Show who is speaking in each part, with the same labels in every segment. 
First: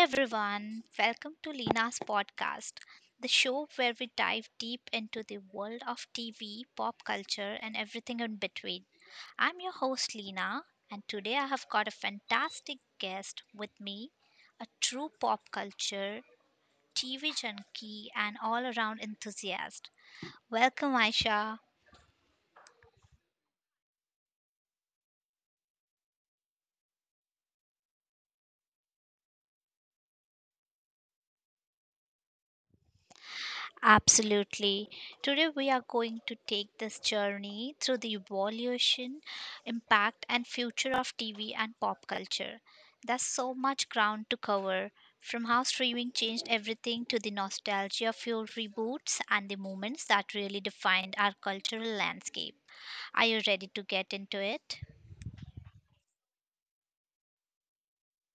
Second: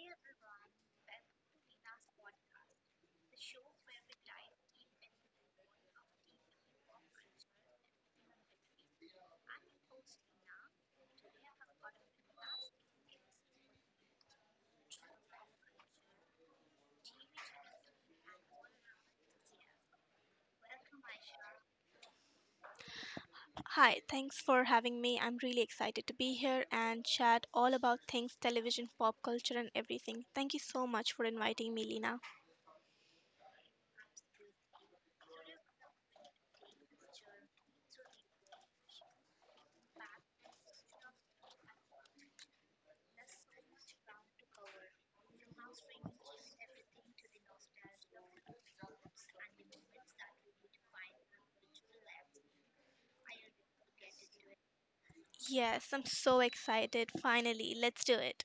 Speaker 1: everyone, welcome to Lina's podcast, the show where we dive deep into the world of TV, pop culture, and everything in between. I'm your host Lina, and today I have got a fantastic guest with me, a true pop culture, TV junkie, and all around enthusiast. Welcome, Aisha.
Speaker 2: Hi, thanks for having me. I'm really excited to be here and chat all about things television, pop culture, and everything. Thank you so much for inviting me, Lena.
Speaker 1: Absolutely. Today, we are going to take this journey through the evolution, impact, and future of TV and pop culture. There's so much ground to cover from how streaming changed everything to the nostalgia fueled reboots and the moments that really defined our cultural landscape. Are you ready to get into it?
Speaker 2: Yes, I'm so excited. Finally, let's do it.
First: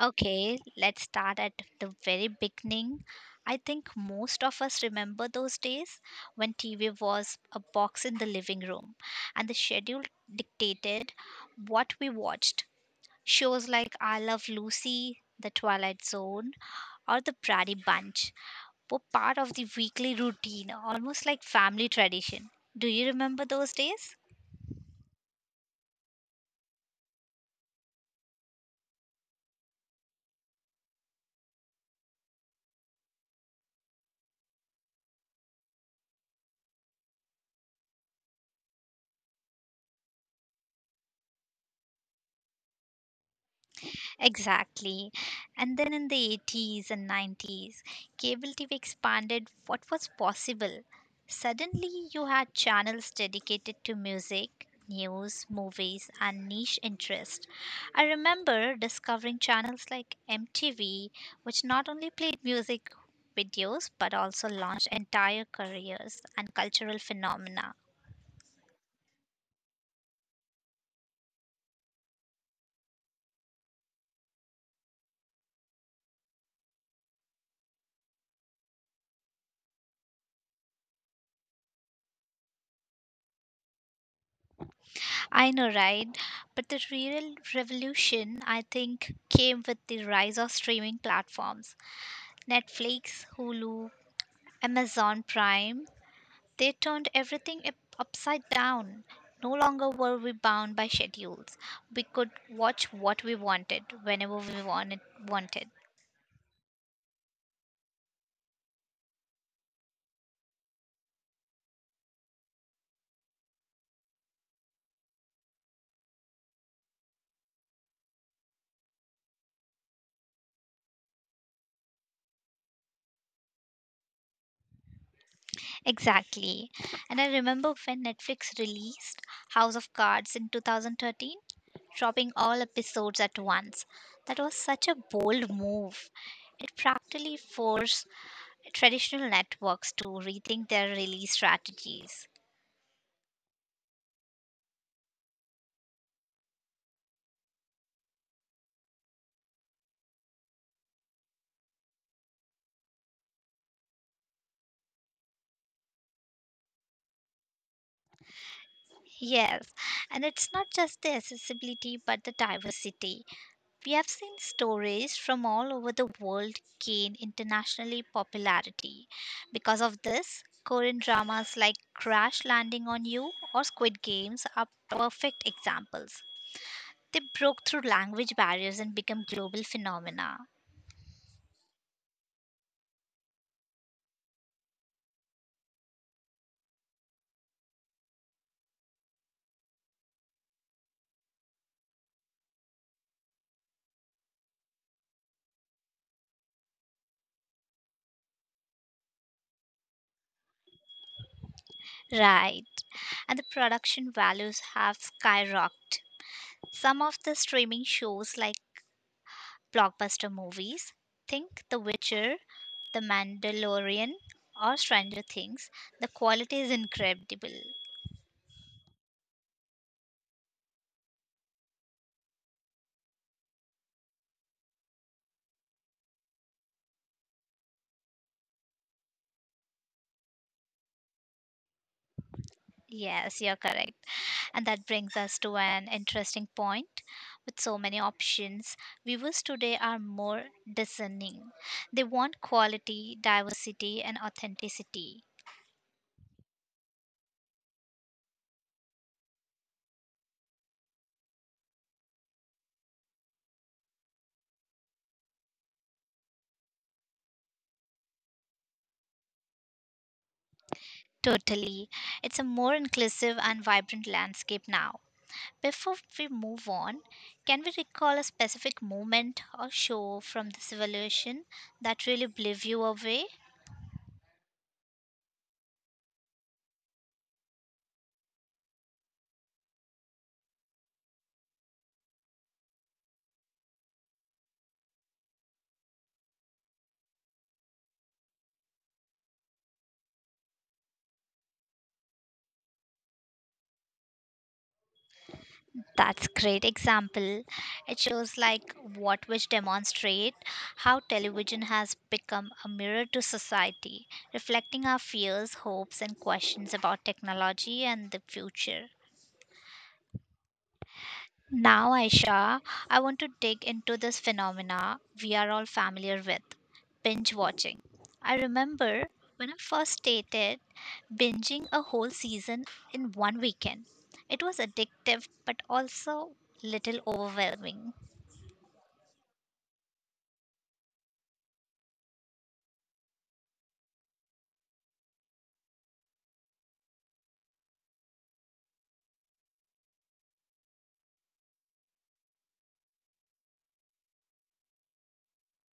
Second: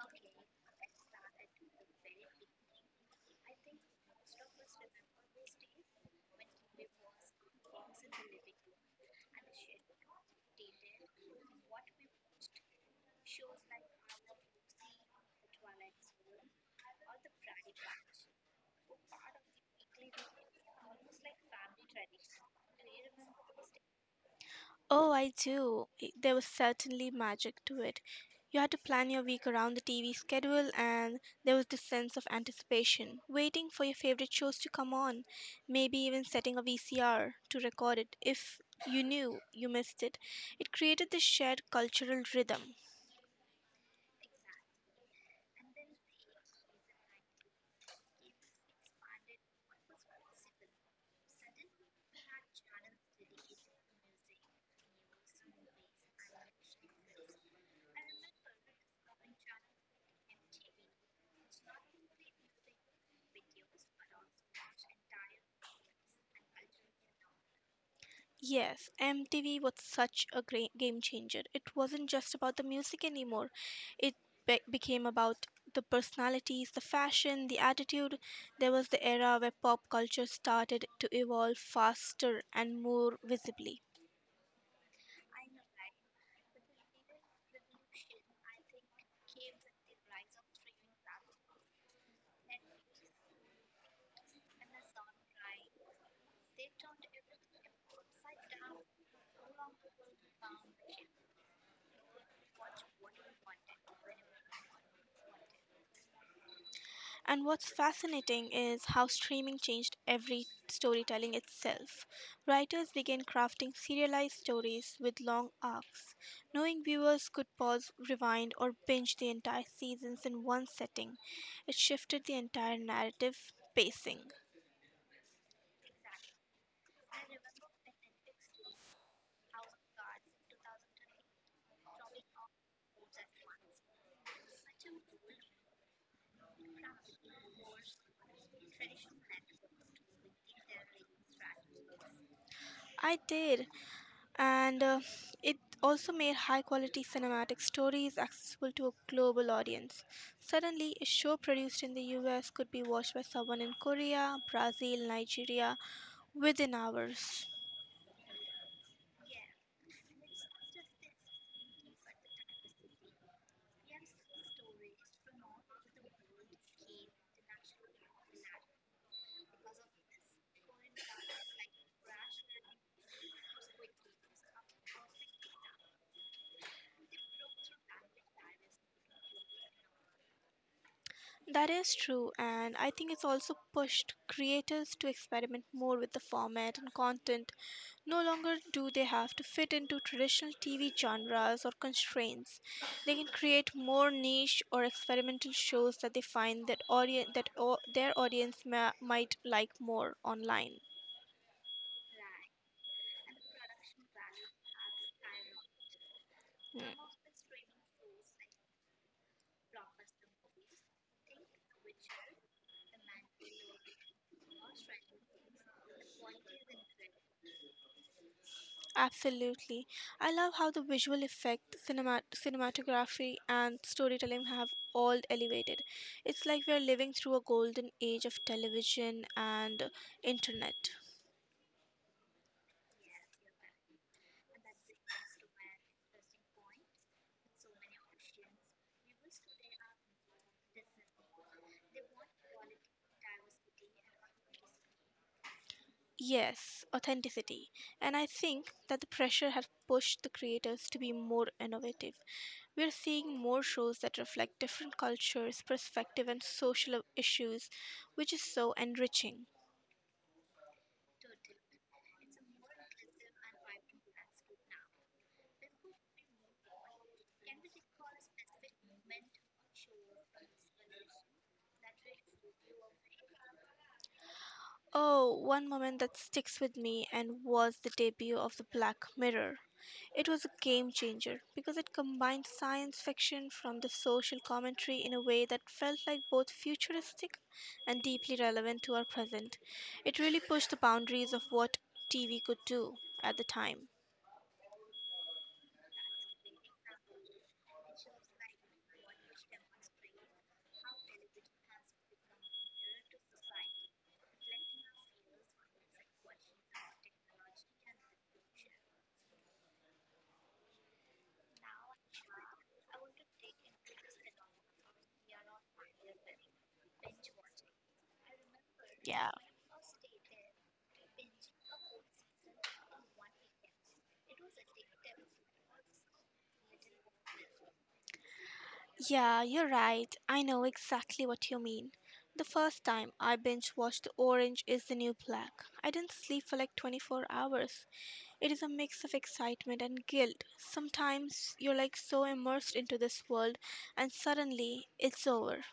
Speaker 1: Okay, let's start at the very beginning. I think most of us remember those days when TV was a box in the living room and the schedule dictated what we watched. Shows like I Love Lucy, The Twilight Zone, or The Brady Bunch were part of the weekly routine, almost like family tradition. Do you remember those days?
Speaker 2: Oh, I do. There was certainly magic to it. You had to plan your week around the TV schedule, and there was this sense of anticipation, waiting for your favorite shows to come on, maybe even setting a VCR to record it if you knew you missed it. It created this shared cultural rhythm.
Speaker 1: Exactly. And then in the 80s and 90s, cable TV expanded what was possible. Suddenly, you had channels dedicated to music, news, movies, and niche interest. I remember discovering channels like MTV, which not only played music videos but also launched entire careers and cultural phenomena.
Speaker 2: Yes, MTV was such a great game changer. It wasn't just about the music anymore. It became about the personalities, the fashion, the attitude. There was the era where pop culture started to evolve faster and more visibly.
Speaker 1: I know, right? But the real revolution, I think, came with the rise of streaming platforms. Netflix, Hulu, Amazon Prime, they turned everything upside down. No longer were we bound by schedules. We could watch what we wanted whenever we wanted.
Speaker 2: And what's fascinating is how streaming changed every storytelling itself. Writers began crafting serialized stories with long arcs, knowing viewers could pause, rewind, or binge the entire seasons in one setting. It shifted the entire narrative pacing.
Speaker 1: Exactly. And I remember when Netflix released House of Cards in 2013, dropping all episodes at once. That was such a bold move. It practically forced traditional networks to rethink their release strategies.
Speaker 2: I did. And it also made high quality cinematic stories accessible to a global audience. Suddenly, a show produced in the US could be watched by someone in Korea, Brazil, Nigeria within hours.
Speaker 1: Yes, and it's not just the accessibility but the diversity. We have seen stories from all over the world gain internationally popularity. Because of this, Korean dramas like Crash Landing on You or Squid Games are perfect examples. They broke through language barriers and became global phenomena.
Speaker 2: That is true, and I think it's also pushed creators to experiment more with the format and content. No longer do they have to fit into traditional TV genres or constraints. They can create more niche or experimental shows that they find that their might like more online.
Speaker 1: Right. And the production values have skyrocketed.
Speaker 2: Hmm.
Speaker 1: Some of the streaming shows like blockbuster movies. Think The Witcher, The Mandalorian, or Stranger Things. The quality is incredible.
Speaker 2: Absolutely. I love how the visual effect, cinema, cinematography, and storytelling have all elevated. It's like we're living through a golden age of television and internet.
Speaker 1: Yes, you're correct. And that brings us to an interesting point. With so many options, viewers today are more discerning. They want quality, diversity, and authenticity.
Speaker 2: Yes, authenticity. And I think that the pressure has pushed the creators to be more innovative. We're seeing more shows that reflect different cultures, perspective, and social issues, which is so enriching.
Speaker 1: Totally. It's a more inclusive and vibrant landscape now. Before we move on, can we recall a specific moment or show from this evolution that really blew you away?
Speaker 2: Oh, one moment that sticks with me and was the debut of the Black Mirror. It was a game changer because it combined science fiction from the social commentary in a way that felt like both futuristic and deeply relevant to our present. It really pushed the boundaries of what TV could do at the time.
Speaker 1: That's great example. It shows like what which demonstrate how television has become a mirror to society, reflecting our fears, hopes and questions about technology and the future. Now, Aisha, I want to dig into this phenomena we are all familiar with binge watching. I remember
Speaker 2: Yeah.
Speaker 1: when I first stated binging a whole season in one weekend. It was addictive but also little overwhelming.
Speaker 2: Yeah, you're right. I know exactly what you mean. The first time I binge watched Orange is the New Black, I didn't sleep for like 24 hours. It is a mix of excitement and guilt. Sometimes you're like so immersed into this world and suddenly it's over.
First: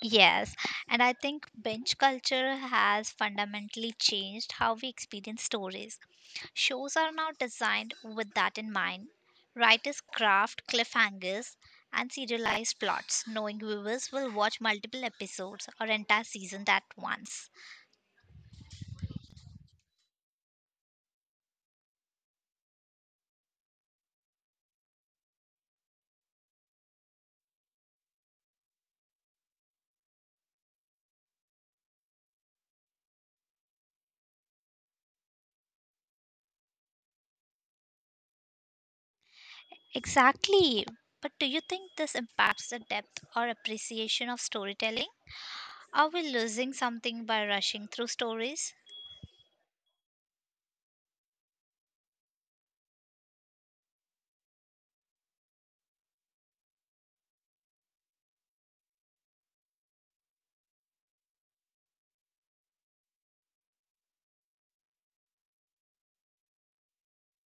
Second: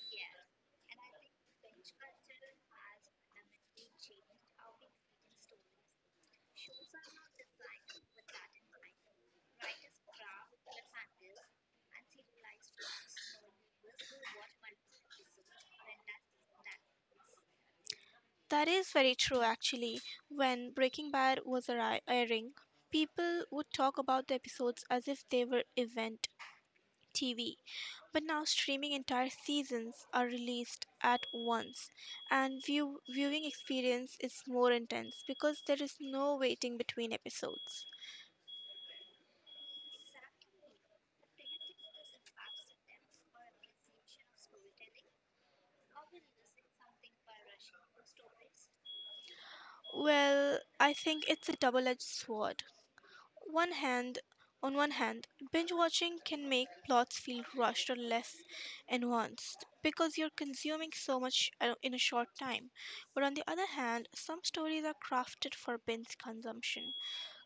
Speaker 1: Yes, and I think binge culture has fundamentally changed how we experience stories. Shows are now designed with that in mind. Writers craft cliffhangers and serialized plots, knowing viewers will watch multiple episodes or entire seasons at once.
Speaker 2: That is very true, actually. When Breaking Bad was airing, people would talk about the episodes as if they were event TV. But now, streaming entire seasons are released at once, and viewing experience is more intense because there is no waiting between episodes.
Speaker 1: Exactly. But do you think this impacts the depth or appreciation of storytelling? Are we losing something by rushing through stories?
Speaker 2: Well, I think it's a double edged sword. One hand, on one hand, binge watching can make plots feel rushed or less nuanced because you're consuming so much in a short time. But on the other hand, some stories are crafted for binge consumption.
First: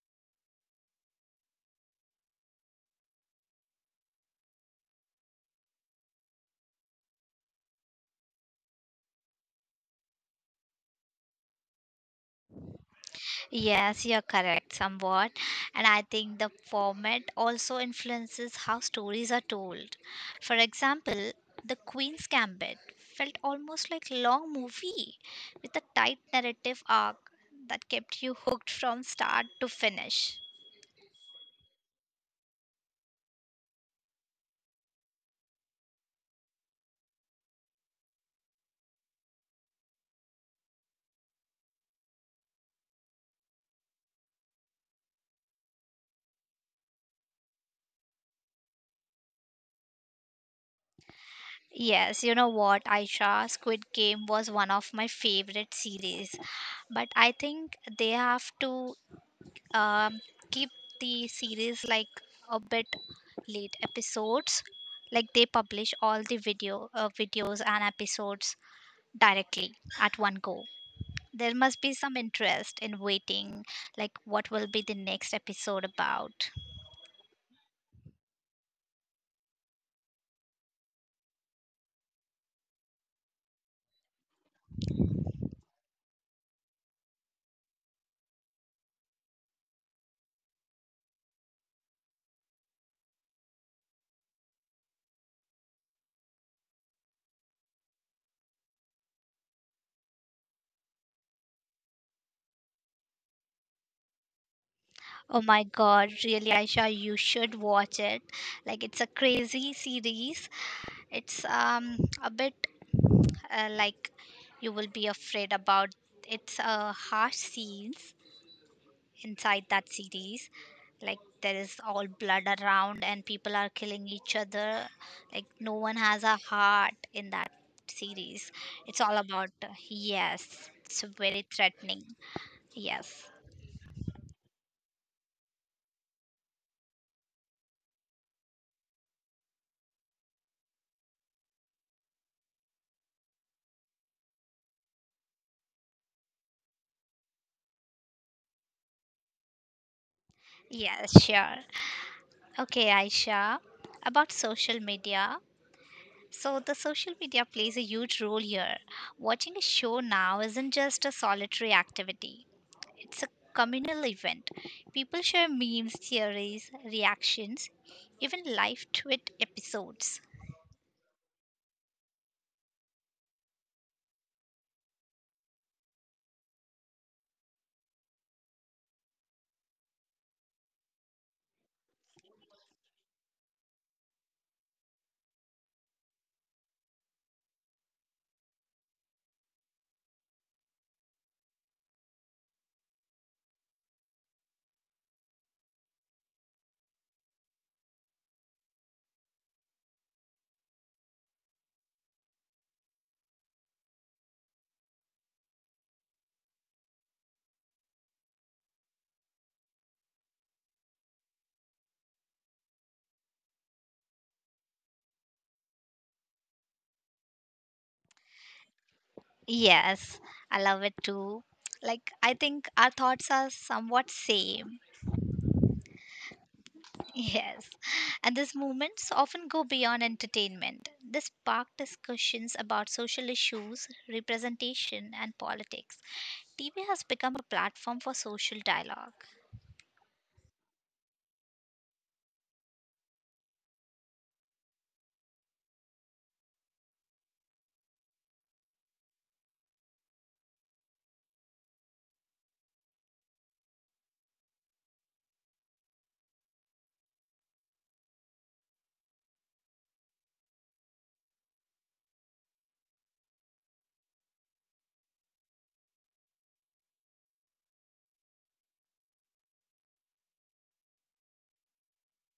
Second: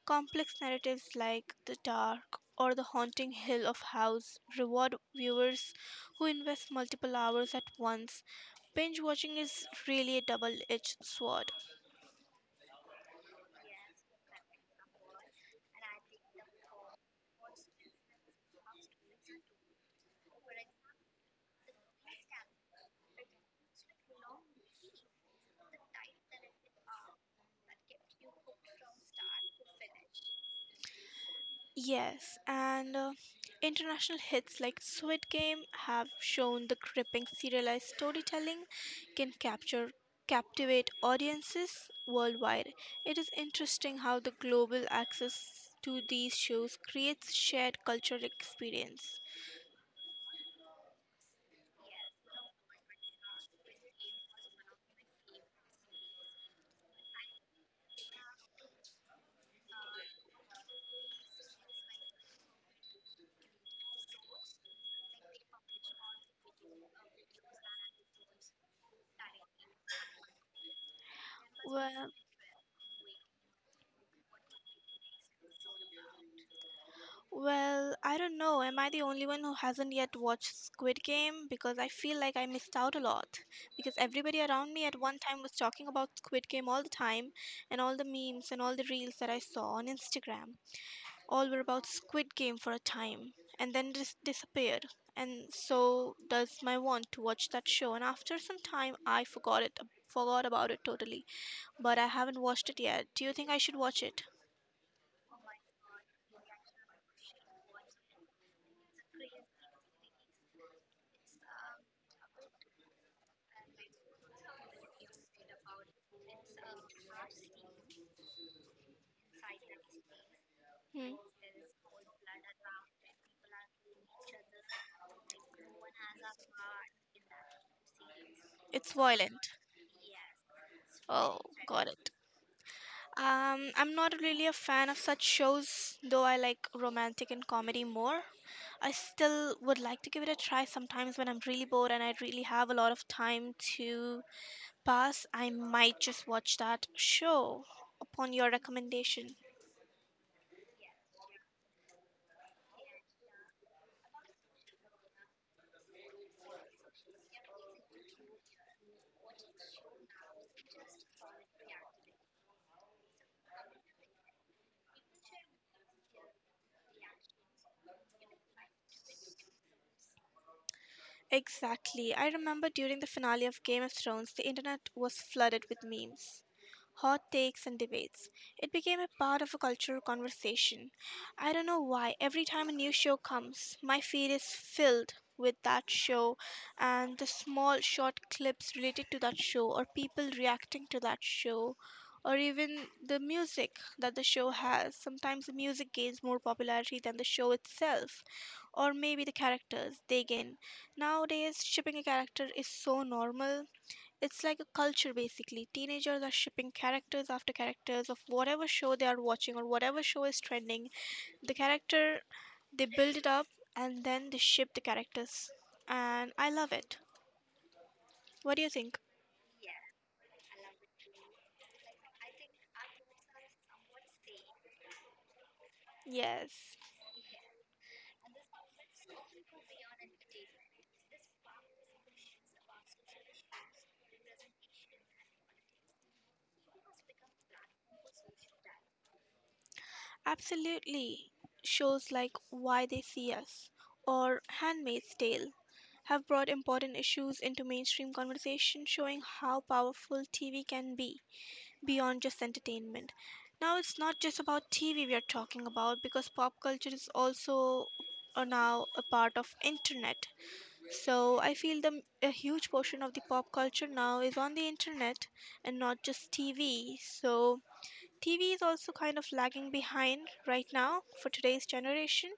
Speaker 2: Complex narratives like The Dark or The Haunting Hill of House reward viewers who invest multiple hours at once. Binge watching is really a double edged sword.
Speaker 1: Yes, you're correct, somewhat. And I think the format also influences how stories are told. For example, The Queen's Gambit felt almost like a long movie with a tight narrative arc that kept you hooked from start to finish.
Speaker 2: Yes, and international hits like Squid Game have shown the gripping serialized storytelling can capture captivate audiences worldwide. It is interesting how the global access to these shows creates shared cultural experience.
Speaker 1: Yes, you know what, Aisha, Squid Game was one of my favorite series, but I think they have to um, keep the series like a bit late episodes like they publish all the video videos and episodes directly at one go there must be
Speaker 2: Well,
Speaker 1: some interest in waiting like what will be the next episode about.
Speaker 2: Well, I don't know. Am I the only one who hasn't yet watched Squid Game? Because I feel like I missed out a lot. Because everybody around me at one time was talking about Squid Game all the time, and all the memes and all the reels that I saw on Instagram, all were about Squid Game for a time, and then disappeared. And so does my want to watch that show. And after some time, I forgot it, forgot about it totally. But I haven't watched it yet. Do you think I should watch it?
Speaker 1: Oh my god, really, Aisha, you should watch it. Like, it's a crazy series. It's a bit like you will be afraid about it's a harsh scenes inside that series,
Speaker 2: Hmm.
Speaker 1: like there is all blood around and people are killing each other, like no one has a heart in that series.
Speaker 2: It's
Speaker 1: It's all about,
Speaker 2: violent.
Speaker 1: yes, it's
Speaker 2: Oh,
Speaker 1: very
Speaker 2: got
Speaker 1: threatening.
Speaker 2: it.
Speaker 1: Yes.
Speaker 2: I'm not really a fan of such shows, though I like romantic and comedy more. I still would like to give it a try sometimes when I'm really bored and I really have a lot of time to pass. I might just watch that show upon your recommendation.
Speaker 1: Yes, sure. Okay, Aisha, about social media. So, the social media plays a huge role here. Watching a show now isn't just a solitary activity, it's a communal event. People share memes, theories, reactions, even live tweet episodes.
Speaker 2: Exactly. I remember during the finale of Game of Thrones, the internet was flooded with memes, hot takes, and debates. It became a part of a cultural conversation. I don't know why, every time a new show comes, my feed is filled with that show and the small short clips related to that show, or people reacting to that show, or even the music that the show has. Sometimes the music gains more popularity than the show itself, or maybe the characters they gain. Nowadays, shipping a character is so normal, it's like a culture basically. Teenagers are shipping characters after characters of whatever show they are watching or whatever show is trending. The character, they build it up and then they ship the characters. And I love it. What do you think?
Speaker 1: Yes, I love it too. Like, I think our thoughts are somewhat same.
Speaker 2: Yes,
Speaker 1: Yes. And these movements often go beyond entertainment. They spark discussions about social issues, representation, and politics. TV has become a platform for social dialogue.
Speaker 2: absolutely. Shows like Why They See Us or Handmaid's Tale have brought important issues into mainstream conversation, showing how powerful TV can be, beyond just entertainment. Now it's not just about TV we are talking about because pop culture is also now a part of internet. So I feel the a huge portion of the pop culture now is on the internet and not just TV. So TV is also kind of lagging behind right now for today's generation.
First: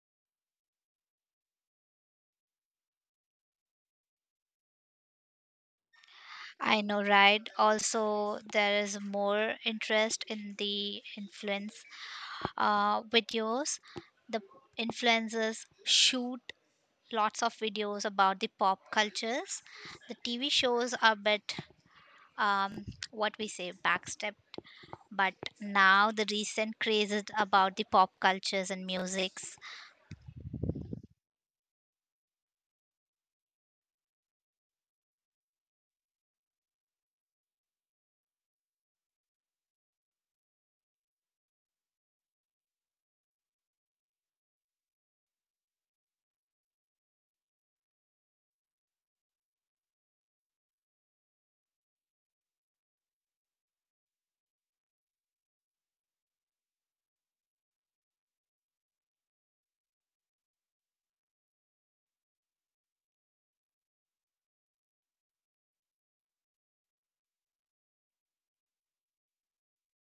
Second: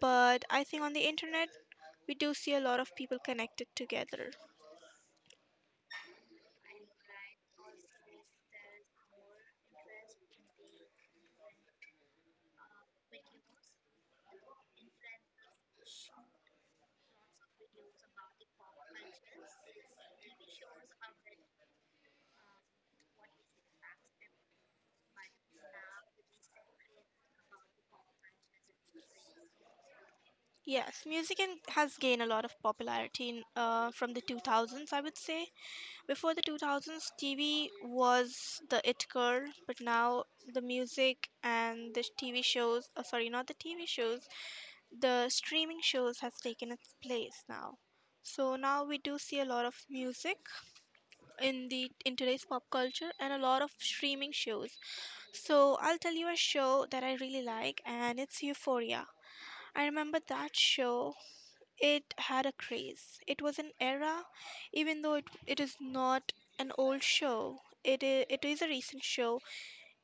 Speaker 2: But I think on the internet, we do see a lot of people connected together.
Speaker 1: I know, right? Also, there is more interest in the influence videos. The influencers shoot lots of videos about the pop cultures. The TV shows are a bit, um, what we say, backstep. But now the recent craze is about the pop cultures and musics.
Speaker 2: Yes, music has gained a lot of popularity in, from the 2000s, I would say. Before the 2000s, TV was the it girl, but now the music and the TV shows, oh, sorry, not the TV shows, the streaming shows has taken its place now. So now we do see a lot of music in today's pop culture and a lot of streaming shows. So I'll tell you a show that I really like and it's Euphoria. I remember that show it had a craze. It was an era, even though it is not an old show, it is a recent show.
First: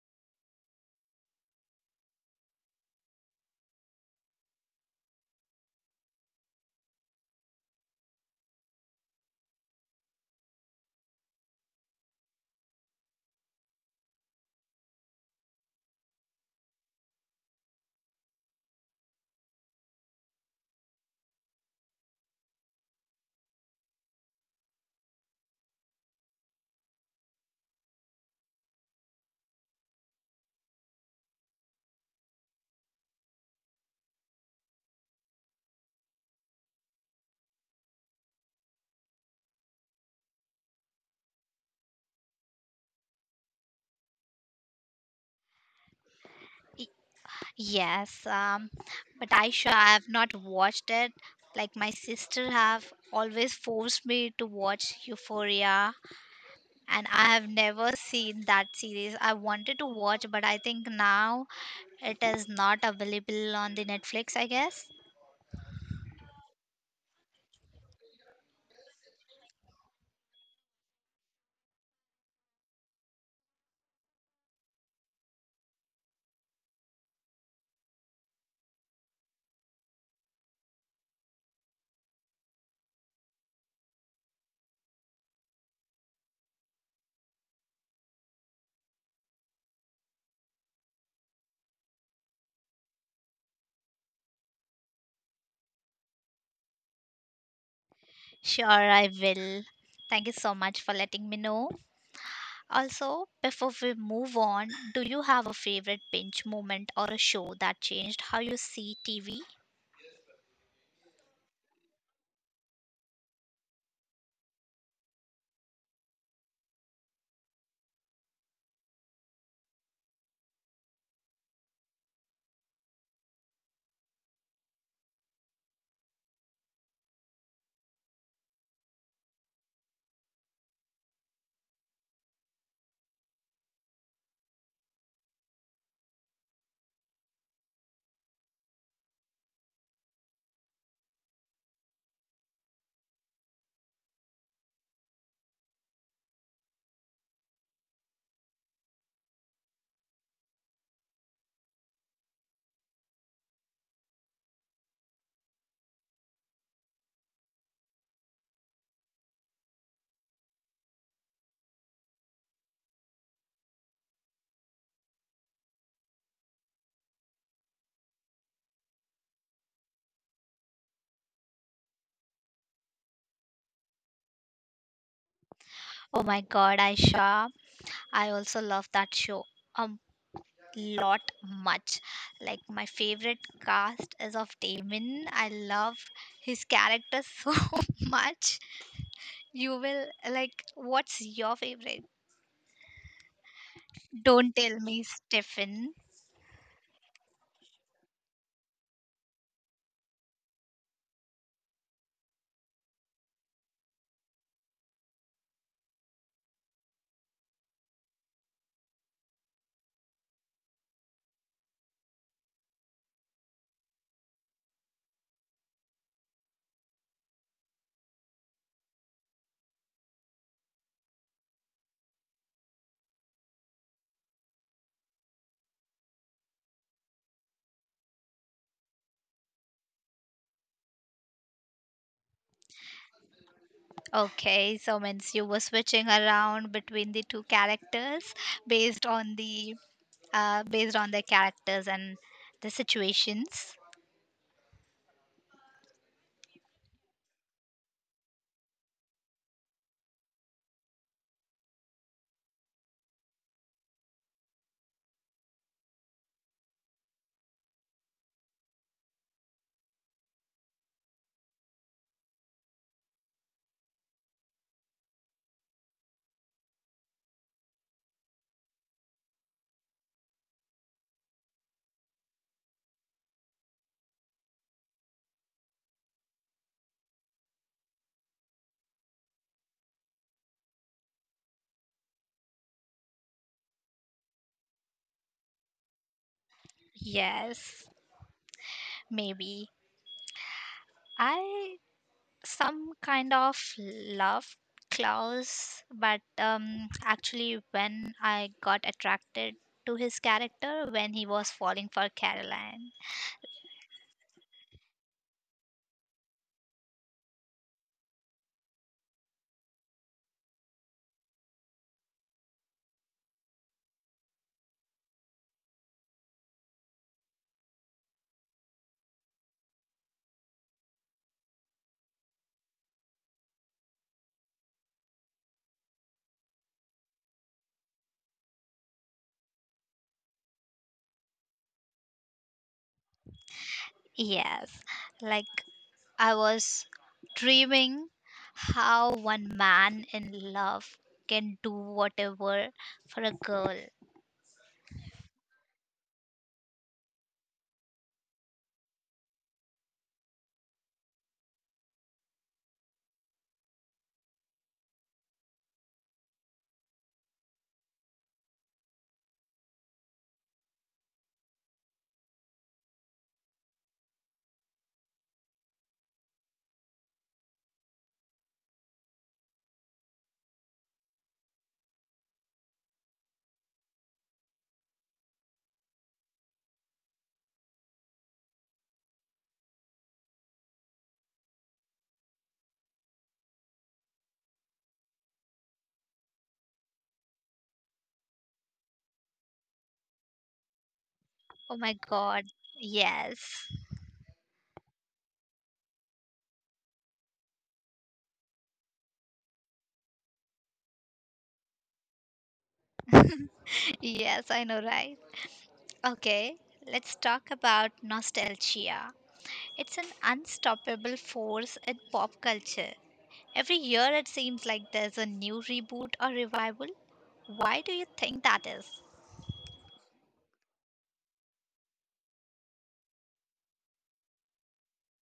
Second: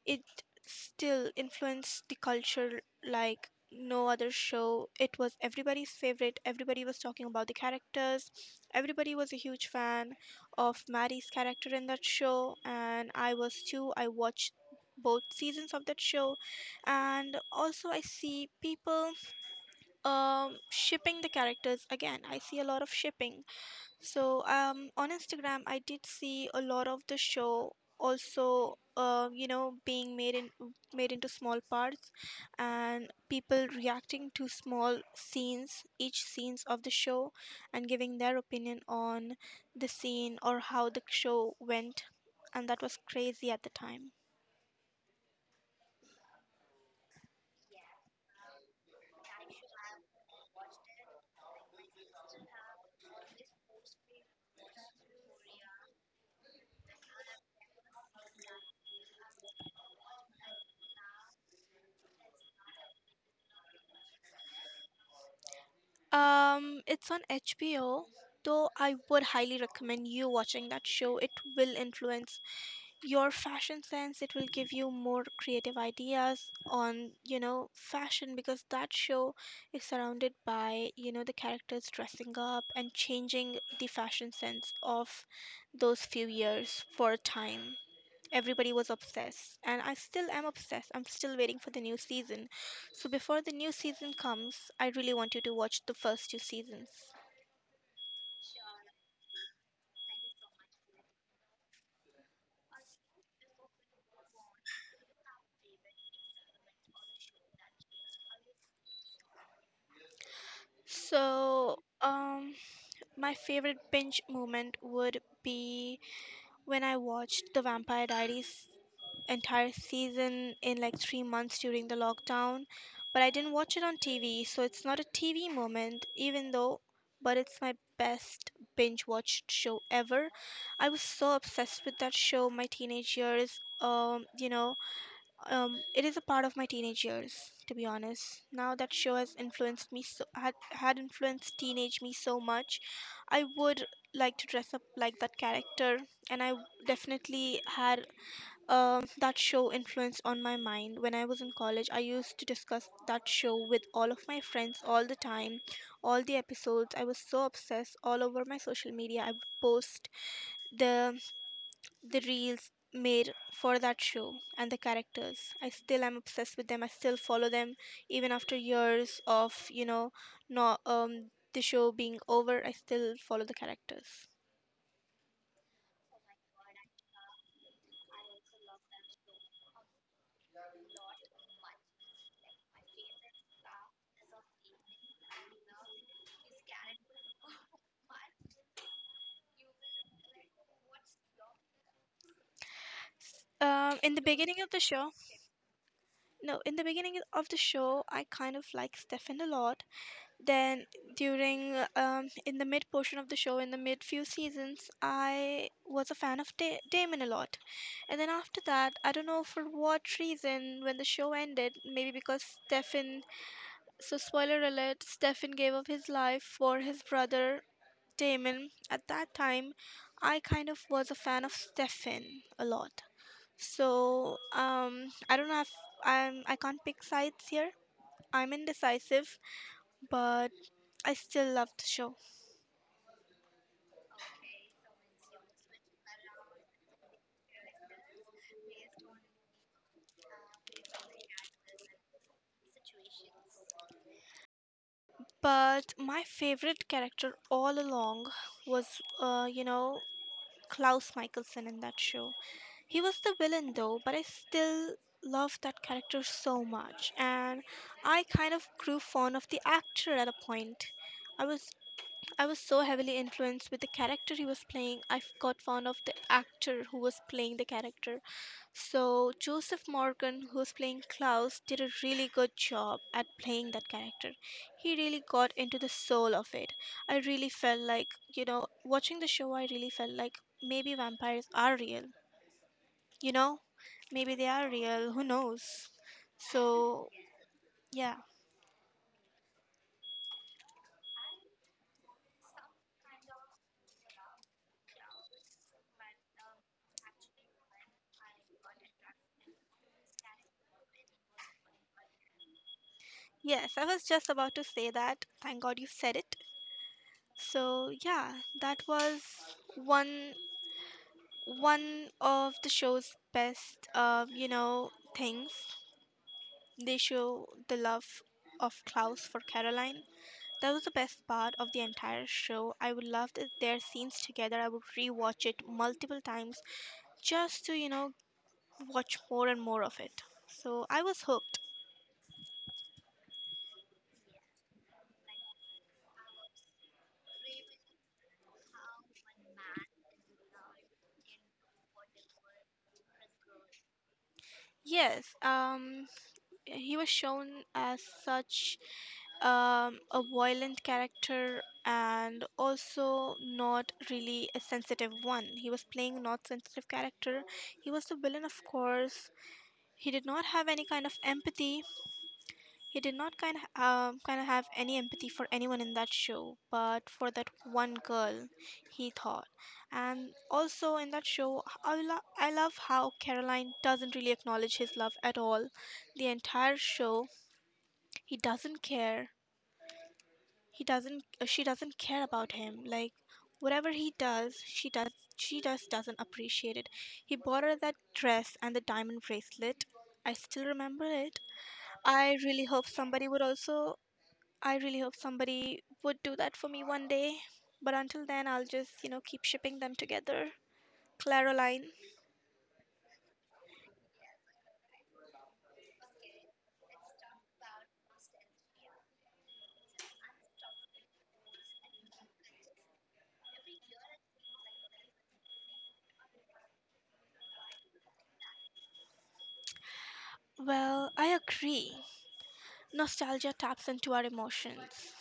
Speaker 2: It still influenced the culture like no other show. It was everybody's favorite. Everybody was talking about the characters. Everybody was a huge fan of Maddie's character in that show, and I was too. I watched both seasons of that show, and also I see people shipping the characters again. I see a lot of shipping. So on Instagram, I did see a lot of the show, also you know, being made in made into small parts, and people reacting to small scenes, each scenes of the show, and giving their opinion on the scene or how the show went. And that was crazy at the time.
Speaker 1: I- Yes, but Aisha, I have not watched it. Like my sister have always forced me to watch Euphoria, and I have never seen that series. I wanted to watch, but I think now it is not available on the Netflix. I guess.
Speaker 2: It's on HBO, though I would highly recommend you watching that show. It will influence your fashion sense. It will give you more creative ideas on, you know, fashion because that show is surrounded by, you know, the characters dressing up and changing the fashion sense of those few years for a time. Everybody was obsessed, and I still am obsessed. I'm still waiting for the new season. So before the new season comes, I really want you to watch the first two seasons.
Speaker 1: Sure, I will. Thank you so much for letting me know. Also, before we move on, do you have a favorite binge moment or a show that changed how you see TV?
Speaker 2: So, my favorite binge moment would be when I watched The Vampire Diaries entire season in like 3 months during the lockdown, but I didn't watch it on TV, so it's not a TV moment, even though, but it's my best binge watched show ever. I was so obsessed with that show my teenage years. It is a part of my teenage years, to be honest. Now that show has influenced me so had influenced teenage me so much, I would like to dress up like that character, and I definitely had that show influenced on my mind. When I was in college, I used to discuss that show with all of my friends all the time, all the episodes. I was so obsessed all over my social media. I would post the the reels made for that show and the characters. I still am obsessed with them. I still follow them even after years of, you know, not the show being over. I still follow the characters.
Speaker 1: Oh my god, Aisha. I also love that show a lot much. Like my favorite cast is of Damon. I love his character so much. You will like what's your favorite?
Speaker 2: In the
Speaker 1: Don't
Speaker 2: beginning of
Speaker 1: tell
Speaker 2: the
Speaker 1: me
Speaker 2: show.
Speaker 1: Stefan.
Speaker 2: No, in the beginning of the show, I kind of like Stefan a lot. Then, during in the mid portion of the show, in the mid few seasons, I was a fan of Damon a lot. And then after that, I don't know for what reason, when the show ended, maybe because Stefan, so spoiler alert, Stefan gave up his life for his brother Damon. At that time, I kind of was a fan of Stefan a lot. So I don't know if I can't pick sides here. I'm indecisive, but I still love the show.
Speaker 1: Okay, so means you were switching around between the two characters based on the based on the characters and the situations.
Speaker 2: But my favorite character all along was uh, you know Klaus Michelson in that show. He was the villain though, but I still loved that character so much, and I kind of grew fond of the actor at a point. I was I was so heavily influenced with the character he was playing. Got fond of the actor who was playing the character. So Joseph Morgan, who was playing Klaus, did a really good job at playing that character. He really got into the soul of it. I really felt like, watching the show, I really felt like maybe vampires are real. You know, maybe they are real. Who knows? So
Speaker 1: Yes,
Speaker 2: yeah.
Speaker 1: maybe. I some kind of love Klaus, but actually, when I got attracted to his character when he was falling for Caroline,
Speaker 2: Yes, I was just about to say that. Thank God you said it. So yeah, that was one one of the show's best, things. They show the love of Klaus for Caroline. That was the best part of the entire show. I would love that their scenes together. I would rewatch it multiple times just to watch more and more of it. So I was hooked.
Speaker 1: yes, like I was dreaming how one man in love can do whatever for a girl.
Speaker 2: Yes, he was shown as such a violent character and also not really a sensitive one. He was playing not sensitive character. He was the villain, of course. He did not have any kind of empathy. He did not kind of have any empathy for anyone in that show, but for that one girl, he thought. And also in that show, I love how Caroline doesn't really acknowledge his love at all. The entire show, he doesn't care he doesn't she doesn't care about him. Like, whatever he does, she does, she just doesn't appreciate it. He bought her that dress and the diamond bracelet. I still remember it.
Speaker 1: Oh my
Speaker 2: I
Speaker 1: god,
Speaker 2: really hope somebody would
Speaker 1: yes,
Speaker 2: also, I really hope somebody would do that for me one day. But until then, I'll just, keep shipping them together. Claroline.
Speaker 1: yes, I know, right? Okay, let's talk about nostalgia. It's an unstoppable force in pop culture. Every year it seems like there's a new reboot or revival. Why do you think that is?
Speaker 2: Well, I agree. Nostalgia taps into our emotions.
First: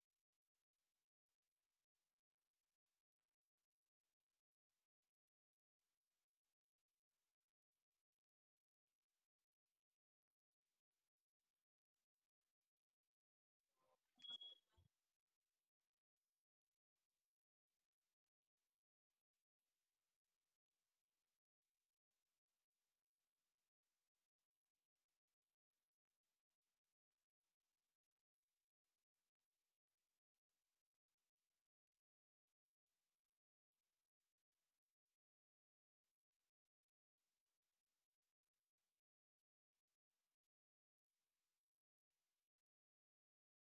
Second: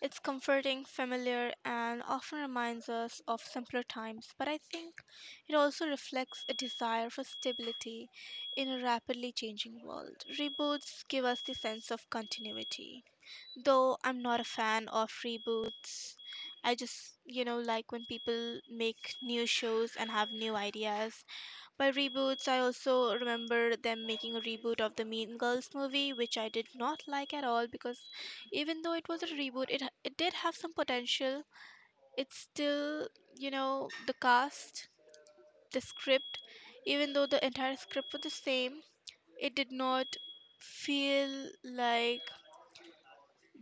Speaker 2: It's comforting, familiar, and often reminds us of simpler times, but I think it also reflects a desire for stability in a rapidly changing world. Reboots give us the sense of continuity. Though I'm not a fan of reboots, I just, like when people make new shows and have new ideas. By reboots, I also remember them making a reboot of the Mean Girls movie, which I did not like at all because even though it was a reboot, it did have some potential. It's still, the cast, the script, even though the entire script was the same, it did not feel like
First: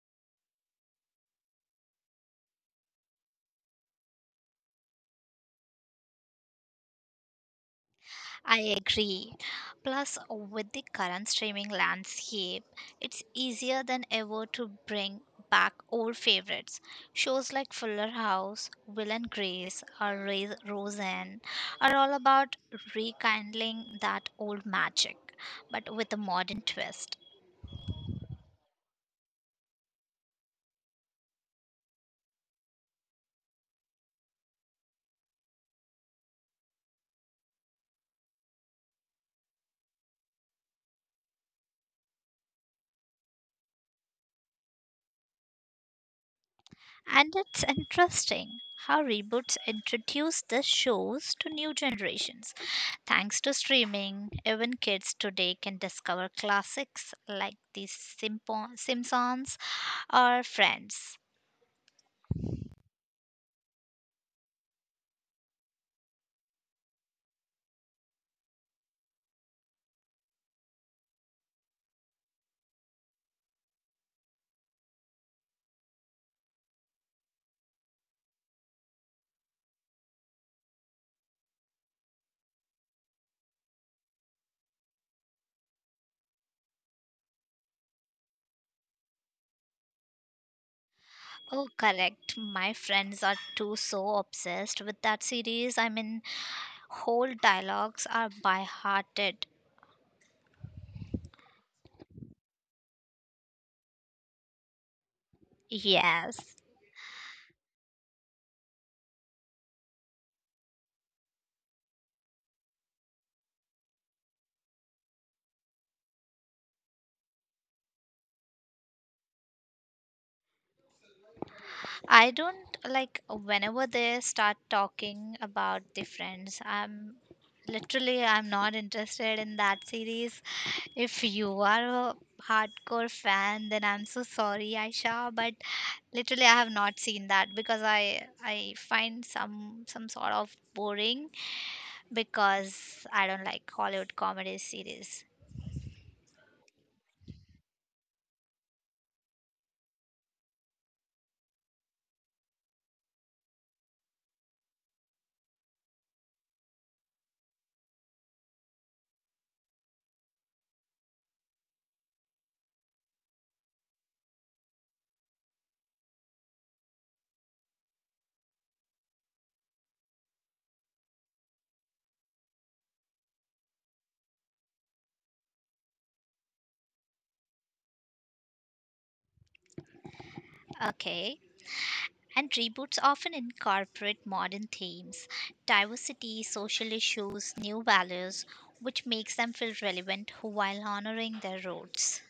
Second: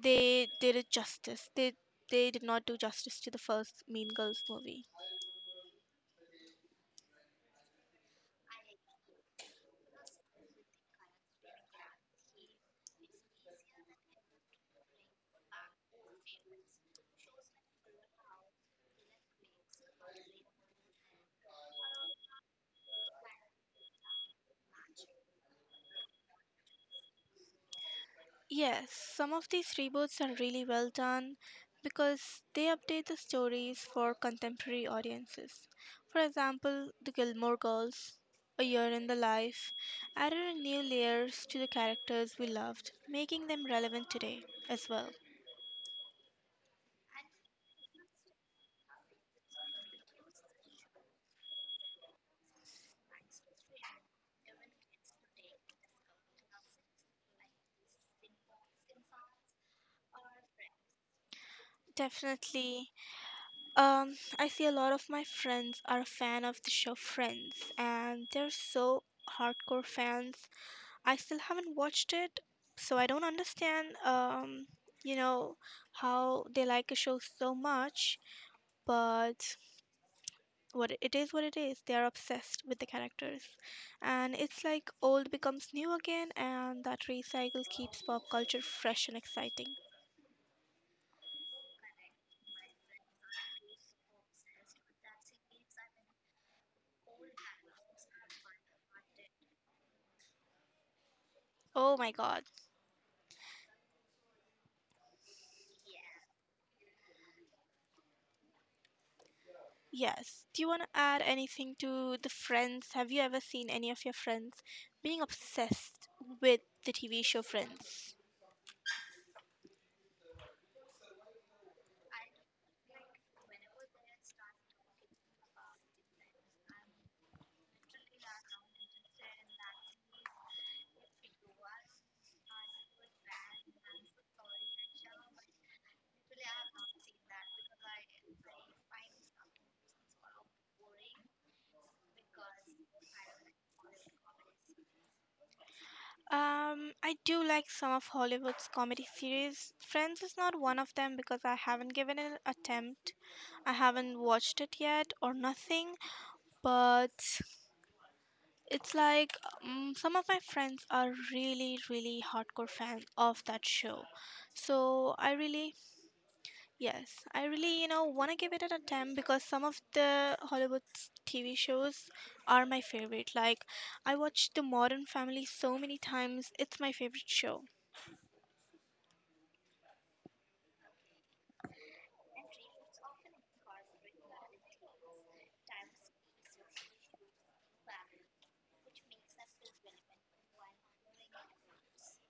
Speaker 2: they did it justice. They did not do justice to the first Mean Girls movie.
Speaker 1: I agree. Plus, with the current streaming landscape, it's easier than ever to bring back old favorites. Shows like Fuller House, Will and Grace, or Roseanne are all about rekindling that old magic, but with a modern twist.
Speaker 2: Yes, some of these reboots are really well done because they update the stories for contemporary audiences. For example, The Gilmore Girls, A Year in the Life, added new layers to the characters we loved, making them relevant today as well.
Speaker 1: And it's interesting how reboots introduce the shows to new generations. Thanks to streaming, even kids today can discover classics like Simpsons or Friends.
Speaker 2: Definitely. I see a lot of my friends are a fan of the show Friends, and they're so hardcore fans. I still haven't watched it, so I don't understand, you know, how they like a show so much. But what it is, what it is. They are obsessed with the characters, and it's like old becomes new again, and that recycle keeps pop culture fresh and exciting.
Speaker 1: Oh, correct. My friends are too so obsessed with that series. I mean, whole dialogues are by hearted.
Speaker 2: Oh my God!
Speaker 1: Yes.
Speaker 2: Yes. Do you want to add anything to the Friends? Have you ever seen any of your friends being obsessed with the TV show Friends?
Speaker 1: I don't like whenever they start talking about the friends. I'm literally I'm not interested in that series. If you are a hardcore fan, then I'm so sorry, Aisha, but literally I have not seen that because I find some sort of boring because I don't like Hollywood comedy series.
Speaker 2: I do like some of Hollywood's comedy series. Friends is not one of them because I haven't given it an attempt. I haven't watched it yet or nothing, but it's like some of my friends are really, really hardcore fans of that show. So I really, yes, I really, want to give it an attempt because some of the Hollywood's TV shows are my favorite. Like, I watched The Modern Family so many times, it's my favorite show.
Speaker 1: Okay. And reboots often incorporate modern themes, diversity, social issues, new values, which makes them feel relevant while honoring their roots.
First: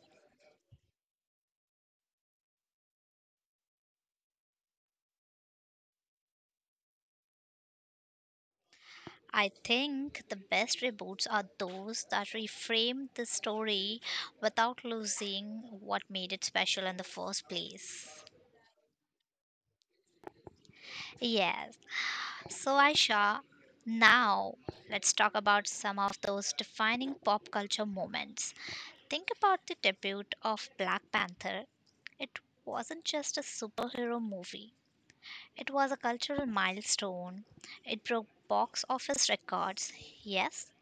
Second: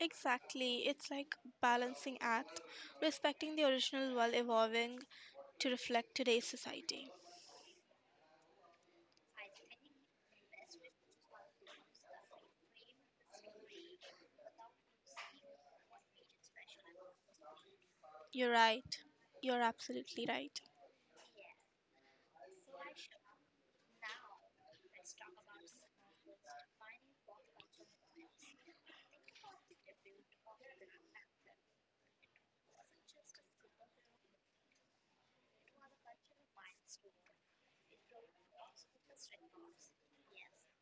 Speaker 2: Exactly, it's like balancing act, respecting the original while evolving to reflect today's society.
Speaker 1: I think the best reboots are those that reframe the story without losing what made it special in the first place.
Speaker 2: You're right. You're absolutely right.
Speaker 1: Yes. So, Aisha, now let's talk about some of those defining pop culture moments. Think about the debut of Black Panther. It wasn't just a superhero movie, it was a cultural milestone. It broke box office records, yes,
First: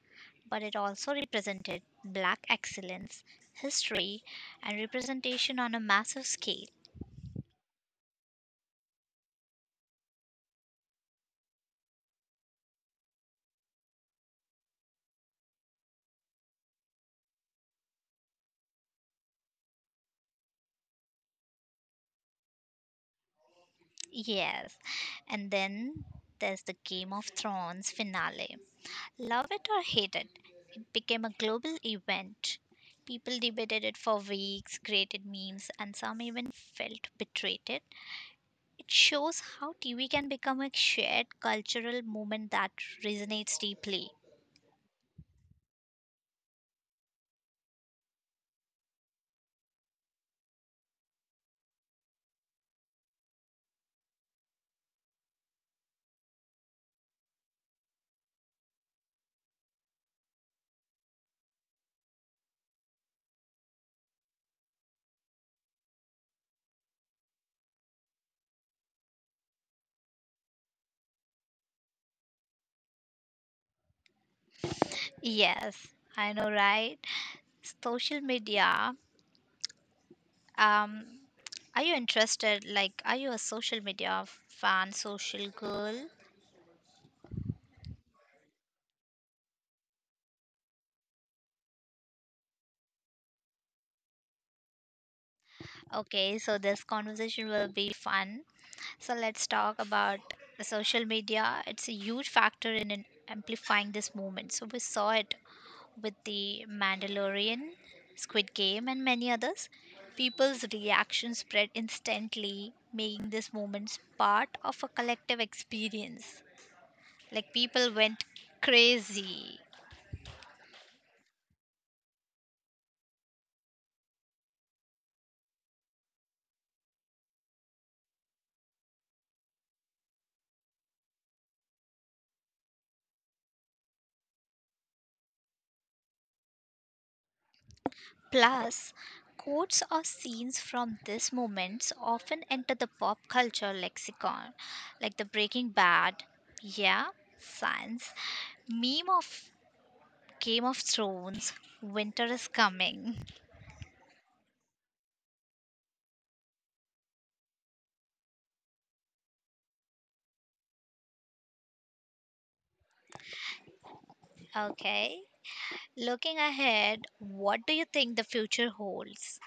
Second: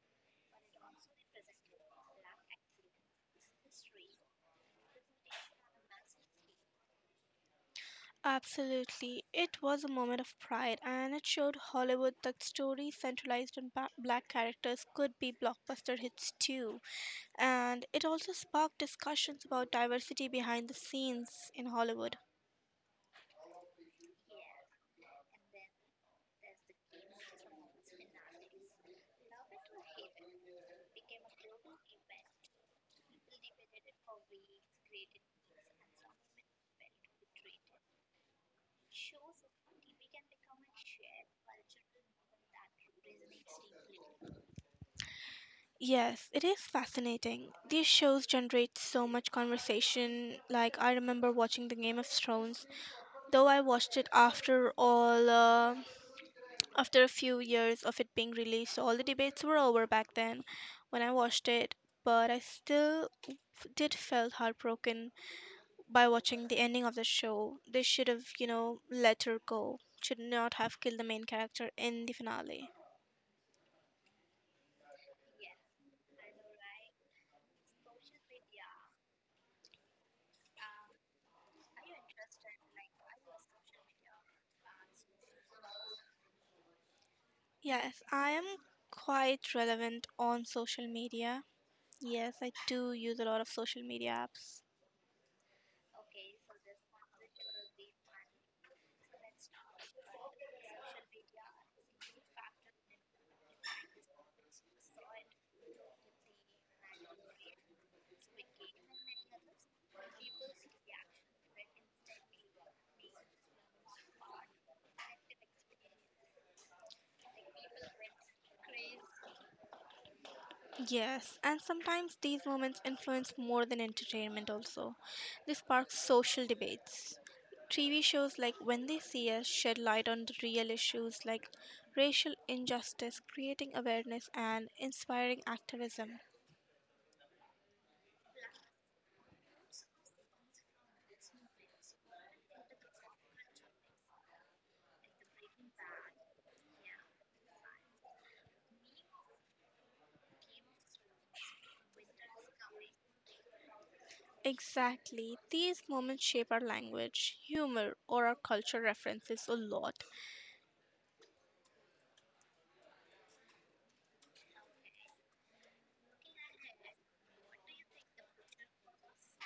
Speaker 1: but it also represented black excellence, history, and representation on a massive scale.
Speaker 2: Absolutely. It was a moment of pride and it showed Hollywood that stories centralized on black characters could be blockbuster hits too. And it also sparked discussions about diversity behind the scenes in Hollywood.
Speaker 1: Yes, and then there's the Game of Thrones finale. Love it or hate it, became a global event. People debated it for weeks, created memes, and some even felt betrayed. It shows how TV can become a shared cultural movement that resonates deeply.
Speaker 2: Yes, it is fascinating. These shows generate so much conversation. Like, I remember watching The Game of Thrones, though I watched it after all, after a few years of it being released. So all the debates were over back then when I watched it, but I still did felt heartbroken by watching the ending of the show. They should have, let her go, should not have killed the main character in the finale.
Speaker 1: Yes, I know, right? Social media. Um, are you interested? Like, are you a social media fan, social girl?
Speaker 2: Yes, I am quite relevant on social media. Yes, I do use a lot of social media apps.
Speaker 1: Okay, so this conversation will be fun. So let's talk about the social media. It's a huge factor in amplifying this movement. So we saw it with the Mandalorian, Squid Game, and many others. People's reactions spread instantly, making this movement part of a collective experience. Like people went crazy.
Speaker 2: Yes, and sometimes these moments influence more than entertainment, also. They spark social debates. TV shows like When They See Us shed light on the real issues like racial injustice, creating awareness, and inspiring activism.
Speaker 1: Plus, quotes or scenes from these moments often enter the pop culture lexicon, like the Breaking Bad, yeah, science, meme of Game of Thrones, winter is coming.
Speaker 2: Exactly, these moments shape our language, humor, or our culture references a lot.
Speaker 1: Okay. Looking ahead, what do you think the future holds?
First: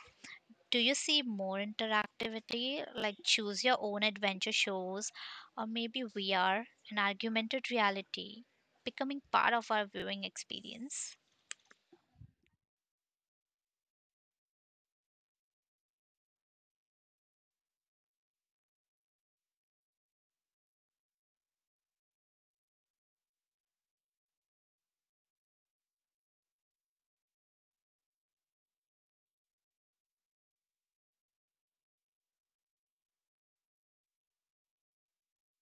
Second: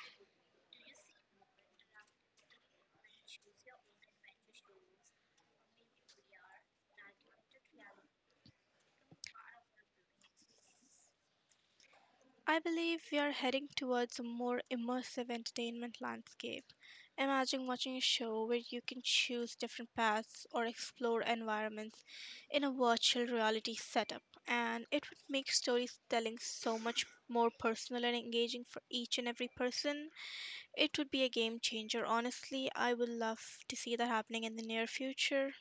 Speaker 1: Do you see more interactivity, like choose your own adventure shows, or maybe VR and augmented reality becoming part of our viewing experience?
Speaker 2: I believe we are heading towards a more immersive entertainment landscape. Imagine watching a show where you can choose different paths or explore environments in a virtual reality setup, and it would make storytelling so much more personal and engaging for each and every person. It would be a game changer. Honestly, I would love to see that happening in the near future.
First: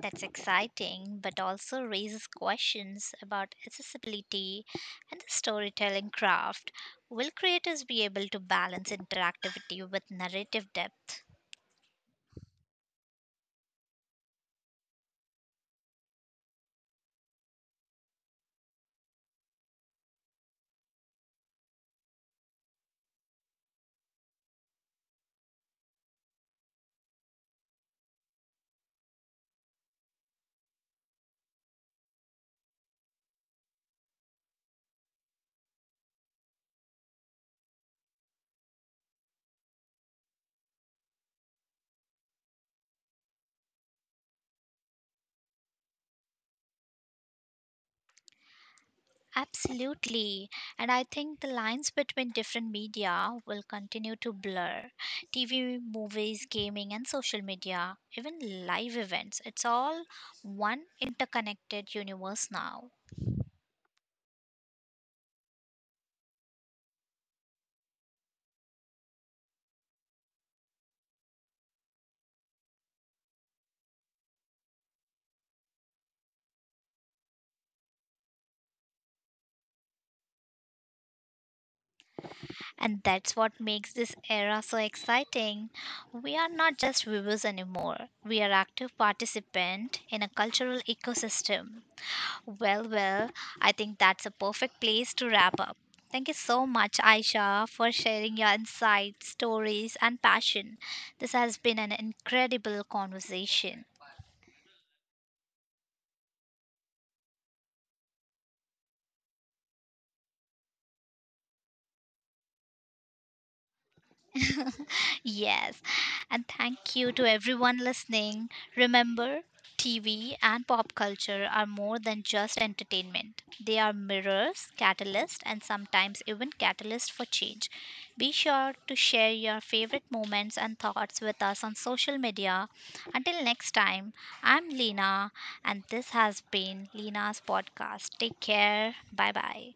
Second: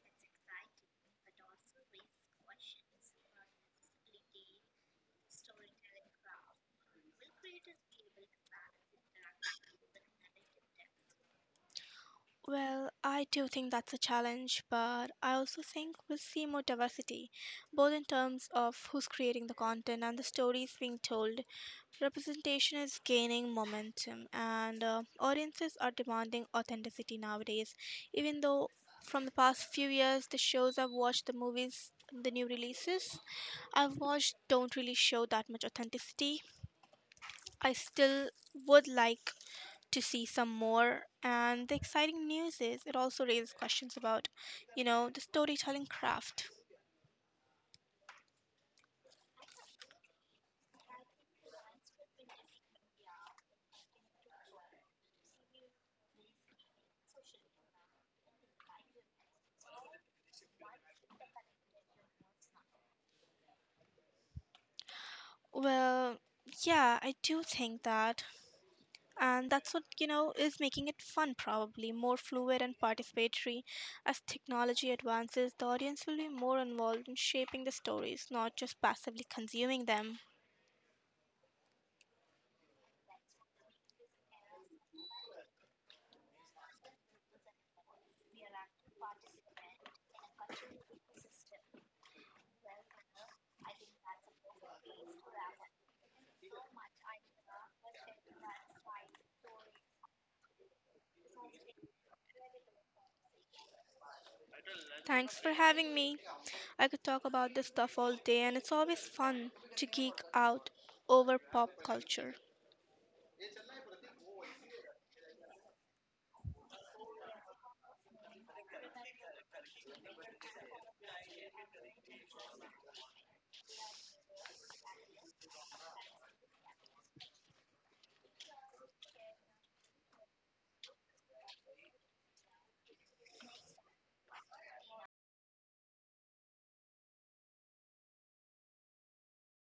Speaker 1: That's exciting, but also raises questions about accessibility and the storytelling craft. Will creators be able to balance interactivity with narrative depth?
Speaker 2: Well, I do think that's a challenge, but I also think we'll see more diversity, both in terms of who's creating the content and the stories being told. Representation is gaining momentum, and audiences are demanding authenticity nowadays. Even though from the past few years, the shows I've watched, the movies, the new releases I've watched don't really show that much authenticity. I still would like to see some more. And the exciting news is it also raises questions about, the storytelling craft.
Speaker 1: Absolutely. And I think the lines between different media will continue to blur. TV, movies, gaming, and social media, even live events, it's all one interconnected universe now.
Speaker 2: Well, yeah, I do think that. And that's what, is making it fun, probably more fluid and participatory. As technology advances, the audience will be more involved in shaping the stories, not just passively consuming them.
Speaker 1: And that's what makes this era so exciting. We are not just viewers anymore. We are active participants in a cultural ecosystem. Well, well, I think that's a perfect place to wrap up. Thank you so much, Aisha, for sharing your insights, stories, and passion. This has been an incredible conversation.
Speaker 2: Thanks for having me. I could talk about this stuff all day, and it's always fun to geek out over pop culture.
Speaker 1: Yes. And thank you to everyone listening. Remember, TV and pop culture are more than just entertainment. They are mirrors, catalysts, and sometimes even catalysts for change. Be sure to share your favorite moments and thoughts with us on social media. Until next time, I'm Lena, and this has been Lena's podcast. Take care. Bye bye.